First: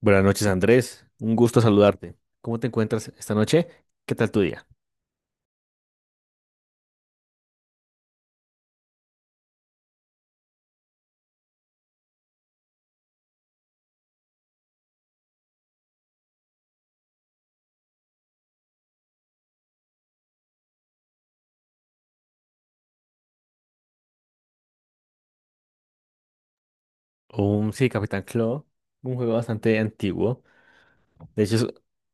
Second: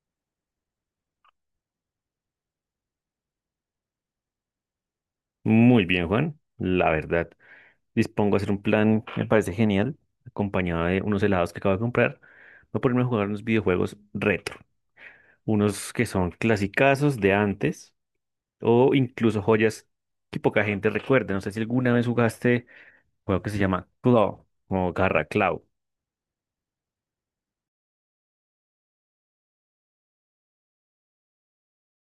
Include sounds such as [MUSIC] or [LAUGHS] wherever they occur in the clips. Buenas noches, Andrés. Un gusto saludarte. ¿Cómo te encuentras esta noche? ¿Qué tal tu día? Muy bien, Juan, la verdad. Dispongo a hacer un plan, me parece genial, acompañado de unos helados que acabo de comprar. Voy a ponerme a jugar unos videojuegos retro, unos que son clasicazos de antes o incluso joyas que poca gente recuerda. No sé si alguna vez jugaste un juego que se llama Claw o Garra Claw. Sí, Capitán Claw, un juego bastante antiguo. De hecho,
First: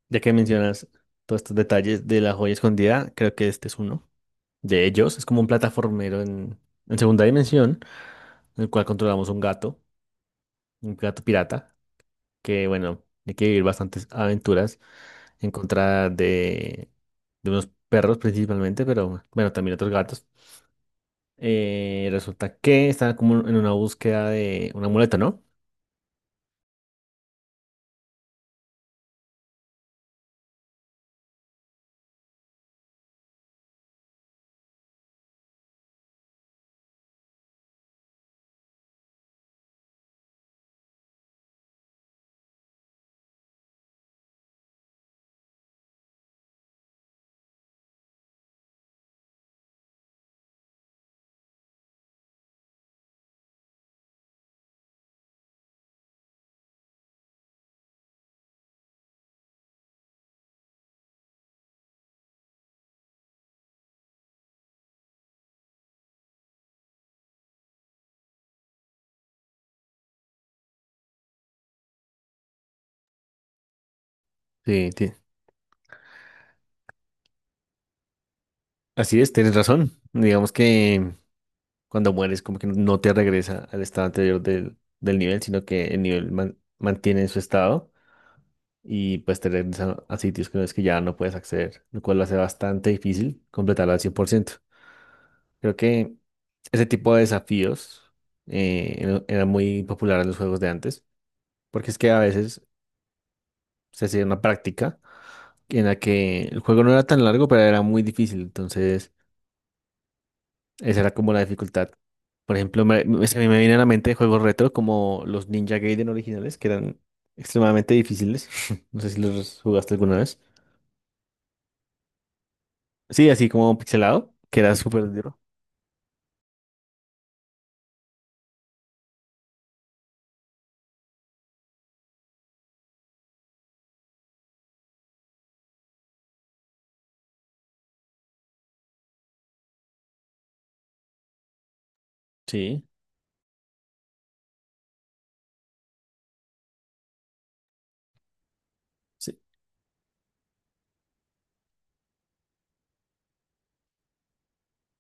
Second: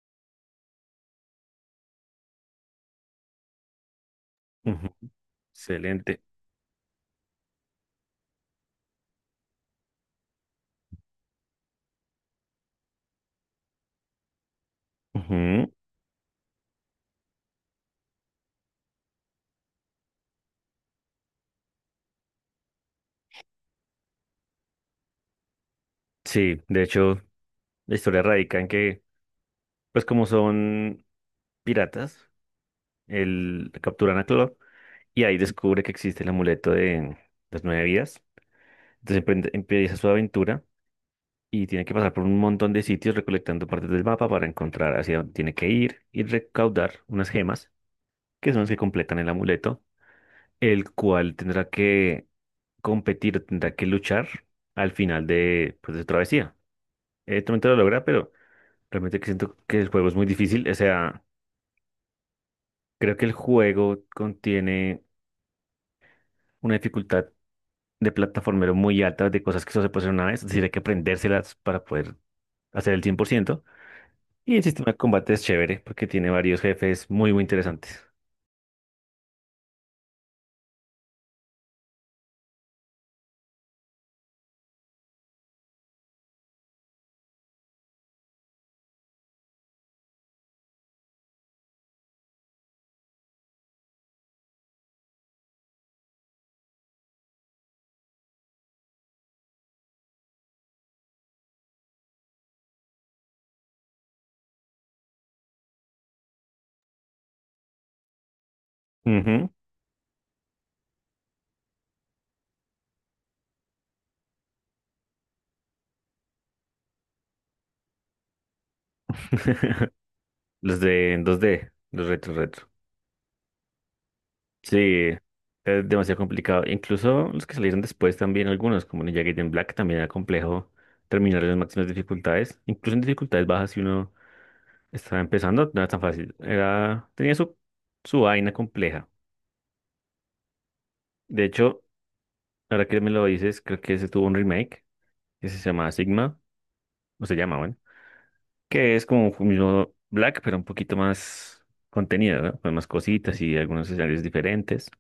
ya que mencionas todos estos detalles de la joya escondida, creo que este es uno de Ujú. ellos. Es como un plataformero Excelente. en segunda dimensión, en el cual controlamos un gato pirata, que bueno, hay que vivir bastantes aventuras en Ujú. contra de unos perros principalmente, pero bueno, también otros gatos. Resulta que estaba como en una búsqueda de una muleta, ¿no? Sí, de hecho, la historia radica en que, pues como son piratas, el capturan a Claw y ahí descubre que existe el amuleto de las nueve vidas. Entonces empieza su aventura y tiene que pasar por un montón de sitios recolectando partes del mapa para encontrar hacia dónde tiene que ir y recaudar unas gemas, que son las que completan el amuleto, el cual tendrá que competir, tendrá que luchar al final de, pues, de su travesía. Evidentemente lo logra, pero realmente que siento que el juego es muy difícil. O sea, creo que el juego contiene una dificultad de plataformero muy altas, de cosas que solo se puede hacer una vez, es decir, hay que aprendérselas para poder hacer el 100%. Y el Sí, sistema de combate es chévere porque tiene varios jefes muy, muy interesantes. así es, tienes razón. Digamos que cuando mueres, como que no te regresa al estado anterior del nivel, sino que el nivel mantiene su estado y pues te regresa a sitios que no es que ya no puedes acceder, lo cual lo hace bastante difícil completarlo al 100%. Creo que ese tipo de desafíos era muy popular en los juegos de antes, porque es que a veces se hacía una práctica, en la que el juego no era tan largo, pero era muy difícil. Entonces, Ujú. esa era como la dificultad. Por ejemplo, se me viene a la mente juegos retro como los Ninja Gaiden originales, que eran extremadamente difíciles. [LAUGHS] No sé si los [LAUGHS] jugaste alguna vez. Los de en 2D, los retro. Sí, así como pixelado, que era Sí, súper duro. es demasiado complicado. Incluso los que salieron después también, algunos, como Ninja Gaiden Black, también era complejo terminar en las máximas dificultades. Incluso en dificultades bajas, si uno estaba empezando, no era tan fácil. Era, tenía su, su vaina compleja. De hecho, Sí, ahora que me lo dices, creo que ese tuvo un remake que se llama Sigma, o se llama, bueno, que es como sí, un mismo Black, pero un poquito más contenido, ¿no? Con más cositas y algunos escenarios diferentes,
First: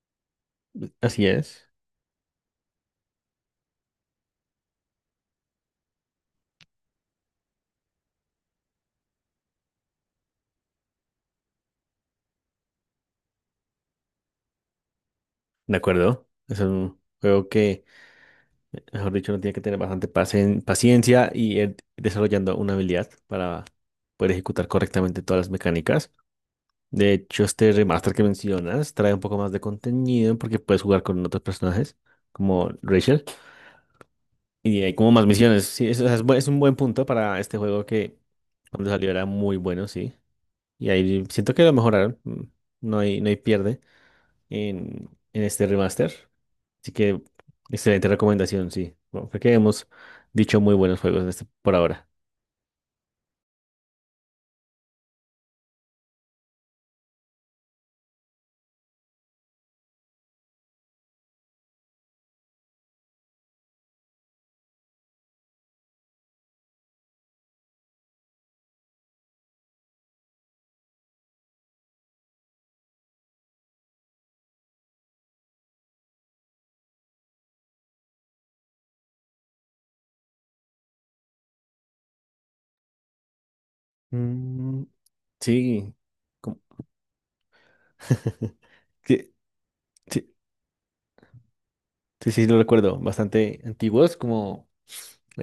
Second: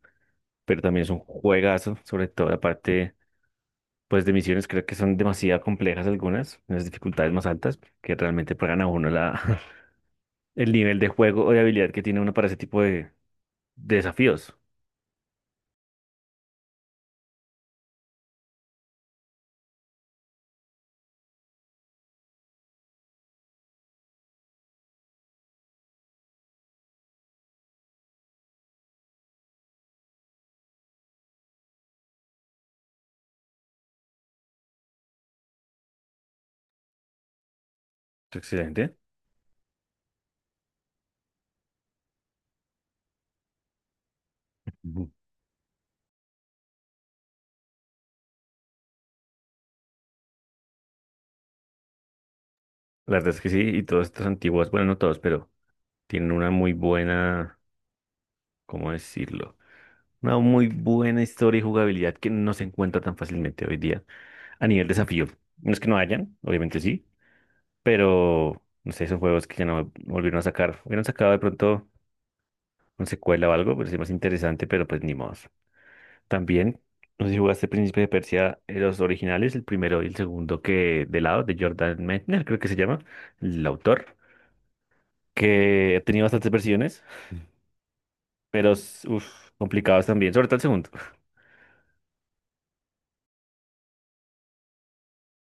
pero también es un así es. juegazo, sobre todo la parte, pues, de misiones, creo que son demasiado complejas algunas, unas dificultades más altas, que realmente pagan a uno la, [LAUGHS] el nivel de juego o de habilidad que tiene uno para ese tipo de desafíos. De acuerdo. Es un juego que, mejor dicho, uno tiene que tener bastante paciencia y ir desarrollando una habilidad para poder ejecutar correctamente todas las mecánicas. De hecho, este remaster que mencionas trae un poco más de contenido porque puedes jugar con otros personajes como Rachel y hay como más misiones. Sí, es es un buen punto para este juego que cuando Excelente. salió era muy bueno, sí. Y ahí siento que lo mejoraron. No hay pierde en, Ujú. en este remaster. Así que excelente recomendación, sí. Bueno, creo que hemos dicho muy buenos juegos en este, por ahora. La verdad es que sí, y todos estos antiguos, bueno, no todos, pero tienen una muy buena, ¿cómo decirlo? Una muy buena historia y jugabilidad que no se encuentra tan fácilmente hoy día a nivel desafío. No es que no hayan, obviamente sí, pero no sé, esos juegos que ya no volvieron a sacar. Hubieran sacado de pronto una secuela o algo, pero sí más interesante, pero pues ni modo. También, no sé si jugaste Príncipe de Persia, los originales, el primero y el segundo que de lado, de Jordan Mechner, creo que se llama, el autor, Mm, sí. que ha tenido bastantes como- versiones, [LAUGHS] pero que- uff, complicados también, sí, sobre todo el segundo. sí, sí, lo recuerdo. Bastante antiguos, como,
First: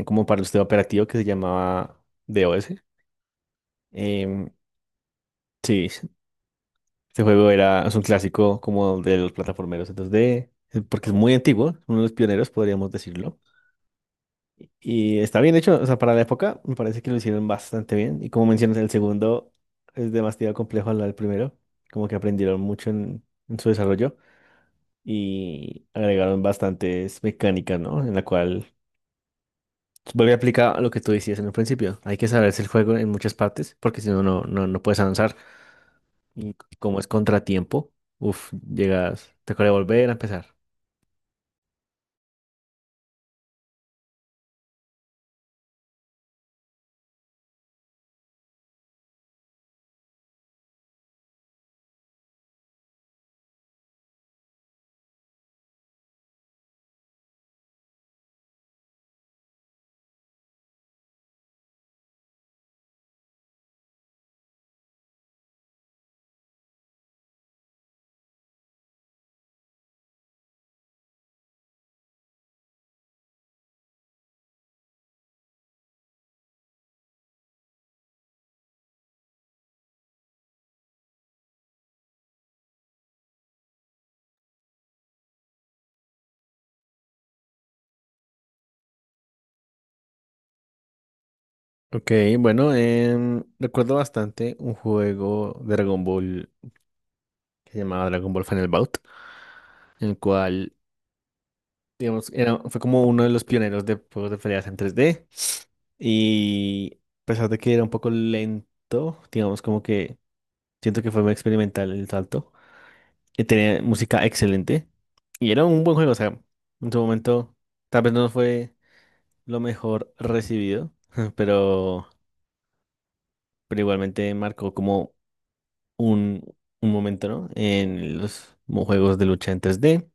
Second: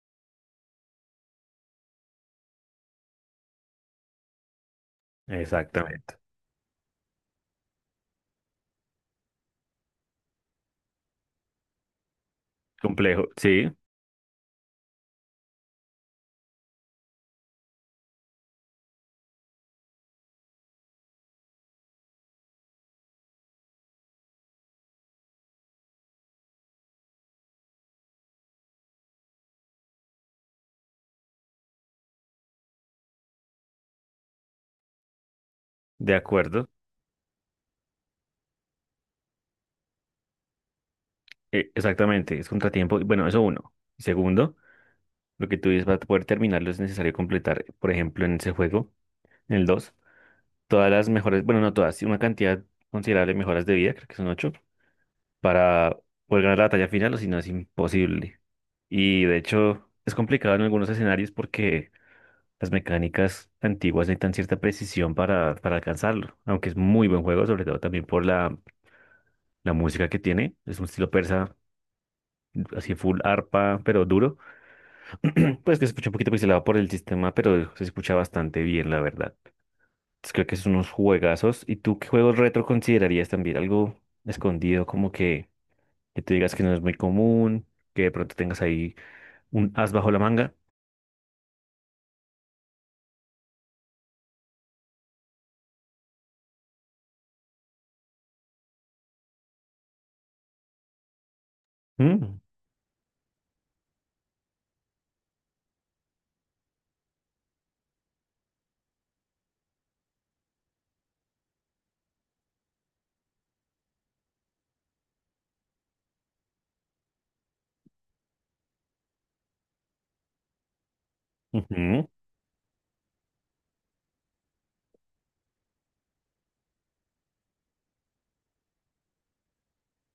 como para el sistema operativo que se llamaba DOS. Em, sí, Exactamente. este juego era, es un clásico como de los plataformeros en 2D, porque es muy antiguo, uno de los pioneros, podríamos Complejo, decirlo. sí, Y está bien hecho, o sea, para la época me parece que lo hicieron bastante bien. Y como mencionas, el segundo es demasiado complejo al lado del primero, como que aprendieron mucho en su desarrollo y agregaron bastantes mecánicas, ¿no? En la cual vuelve a aplicar lo que tú decías en el principio. Hay que saberse el juego en muchas partes porque si no, no puedes avanzar. de Y acuerdo. como es contratiempo, uff, llegas, te toca volver a empezar. Exactamente, es contratiempo. Bueno, eso uno. Y segundo, lo que tú dices para poder terminarlo es necesario completar, por ejemplo, en ese juego, en el 2, todas las mejores, bueno, no todas, sí, una cantidad considerable de mejoras de vida, creo que son 8, para poder ganar la batalla final o si no es imposible. Y de hecho, es complicado en algunos escenarios porque las mecánicas antiguas necesitan cierta precisión para alcanzarlo, aunque es muy buen juego, sobre todo también por la, la música que tiene, es un estilo persa así full arpa, pero duro. [CLEARS THROAT] Pues que se escucha un poquito pixelado por el sistema, pero se escucha bastante bien, la verdad. Entonces, creo que son unos juegazos. ¿Y tú qué juegos retro considerarías también? Algo escondido, como que tú digas que no es muy común, que de pronto tengas ahí un as bajo la manga. Ok, bueno, recuerdo bastante un juego de Dragon Ball que se llamaba Dragon Ball Final Bout, en el cual, digamos, Mm, era, fue como uno de los pioneros de juegos de peleas en 3D. Y a pesar de que era un poco lento, digamos, como que siento que fue muy experimental el salto. Tenía música excelente y era un buen juego, o sea, en su momento tal vez no fue lo mejor recibido, [LAUGHS] ujú. pero, pero igualmente marcó como un, un momento, ¿no? En los juegos de lucha en 3D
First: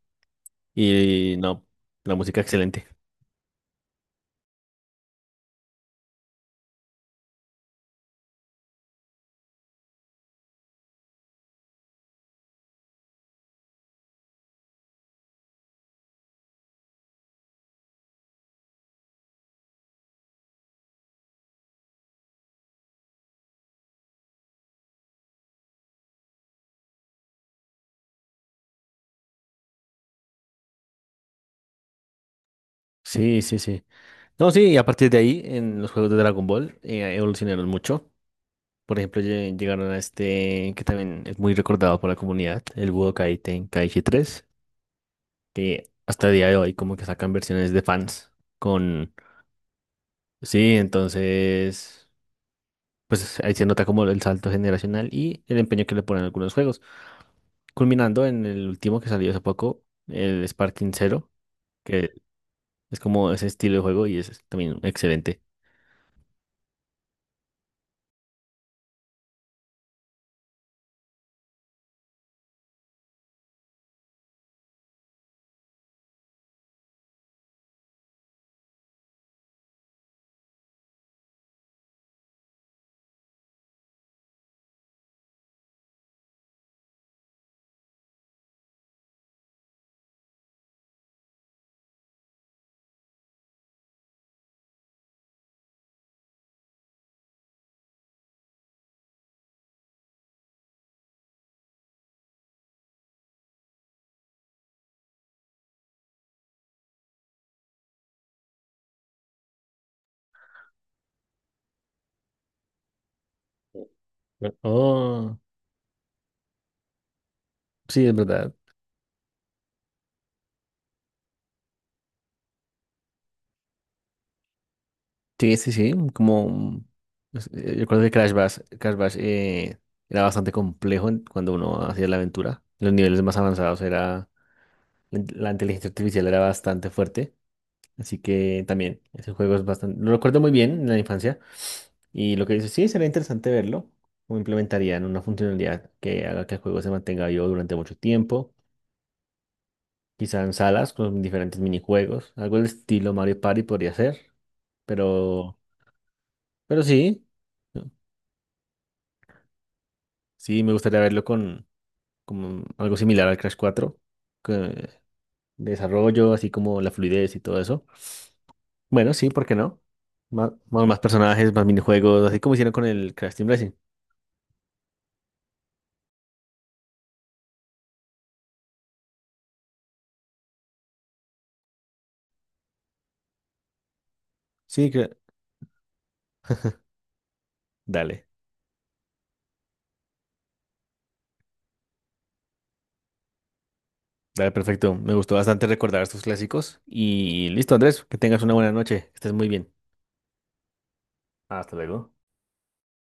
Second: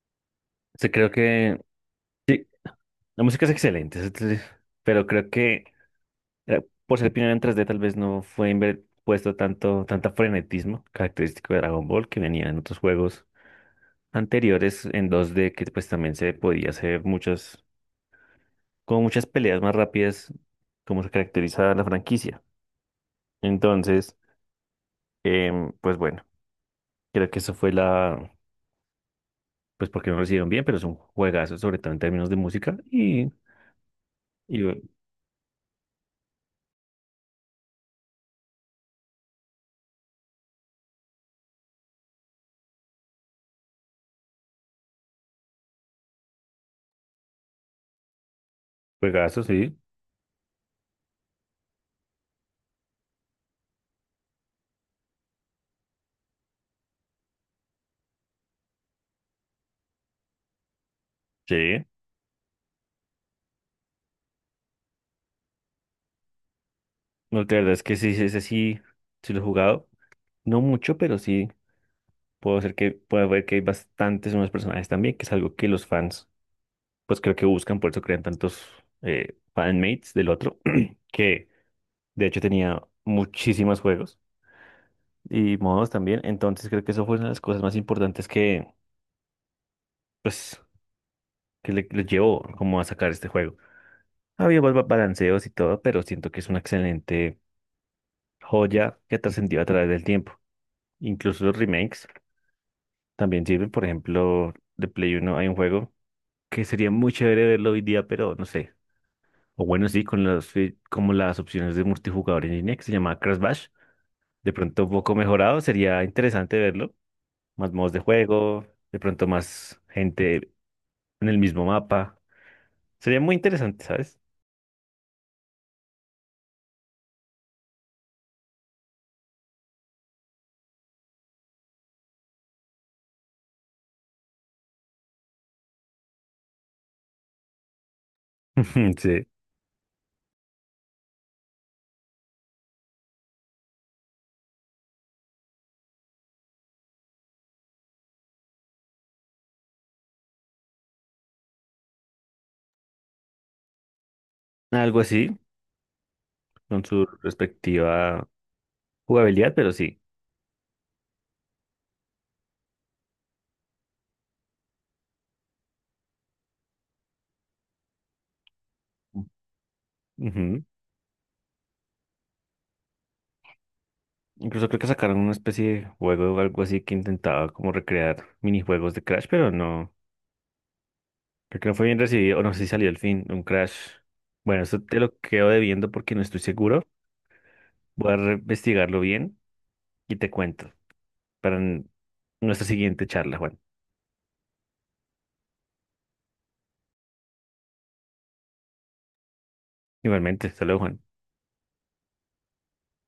Sí, creo y que no, la música excelente. la música es excelente, pero creo que por ser pionera en 3D tal vez no puesto tanto, tanta frenetismo característico de Dragon Ball que venía en otros juegos anteriores en 2D que pues también se podía hacer muchas, como muchas peleas más rápidas como se caracteriza la franquicia. Entonces, pues bueno, creo que eso fue la, pues porque no lo hicieron bien, pero es un juegazo, sobre todo en términos de música y, Sí, sí, sí. No, y sí, y a bu- partir de ahí, en los juegos de Dragon Ball, evolucionaron mucho. Por ejemplo, llegaron a este que también es muy recordado por la comunidad, el Budokai Tenkaichi 3 que hasta el día de hoy como que sacan versiones de fans con. juegazo, sí. Sí, entonces, pues ahí se nota como el salto generacional y el empeño que le ponen a algunos juegos. Culminando en el último que salió hace poco, el Sparking Zero, Sí. que es como ese estilo de juego y es también excelente. No, la verdad es que sí, sí, ese sí, sí lo he jugado. No mucho, pero sí puedo hacer que puedo ver que hay bastantes nuevos personajes también, que es algo que los fans pues creo que buscan, por eso crean tantos fanmates del otro, [CLEARS THROAT] que de hecho tenía muchísimos juegos y modos también. Entonces creo que eso fue una de las cosas más importantes que, pues, que le llevó como a sacar este juego. Había balanceos y todo, pero siento que es una excelente joya que trascendió a través del tiempo. Incluso los remakes también sirven, por ejemplo, de Play uno hay un juego que sería muy chévere verlo hoy día, pero no sé. O bueno, sí, como las opciones de multijugador en línea que se llama Crash Bash. De pronto un poco Oh, mejorado, sería interesante verlo. Más modos de sí, es verdad. juego, de pronto más gente en el mismo mapa. Sería muy interesante, ¿sabes? Sí, sí, sí, como pues, yo recuerdo que Crash Bash era bastante complejo cuando uno hacía la aventura. Los niveles más avanzados era la inteligencia artificial era bastante fuerte, así que [LAUGHS] también Sí. ese juego es bastante lo recuerdo muy bien en la infancia y lo que dices, sí, sería interesante verlo cómo implementarían una funcionalidad que haga que el juego se mantenga vivo durante mucho tiempo, quizá en salas con diferentes minijuegos, algo del estilo Mario Party podría ser, Algo así, pero pero con su sí. respectiva jugabilidad, pero sí. Sí, me gustaría verlo con, como algo similar al Crash 4 que- desarrollo, así como la fluidez y todo eso. Bueno, sí, ¿por qué no? Má- Ujú. Más, más personajes, más minijuegos, así como hicieron con el Crash Team Racing. Incluso creo que sacaron una especie de juego o algo así que intentaba como recrear minijuegos de Crash, pero no. Creo que no fue bien recibido, o no sé si salió el fin, un crash. Bueno, eso Sí, te lo quedo debiendo porque no estoy seguro. Voy a dale, investigarlo bien y te cuento para nuestra siguiente charla, Juan. dale, perfecto. Me gustó bastante recordar estos clásicos. Y listo, Andrés, que tengas una buena noche. Estés muy bien. Igualmente, hasta luego, Juan. Hasta luego.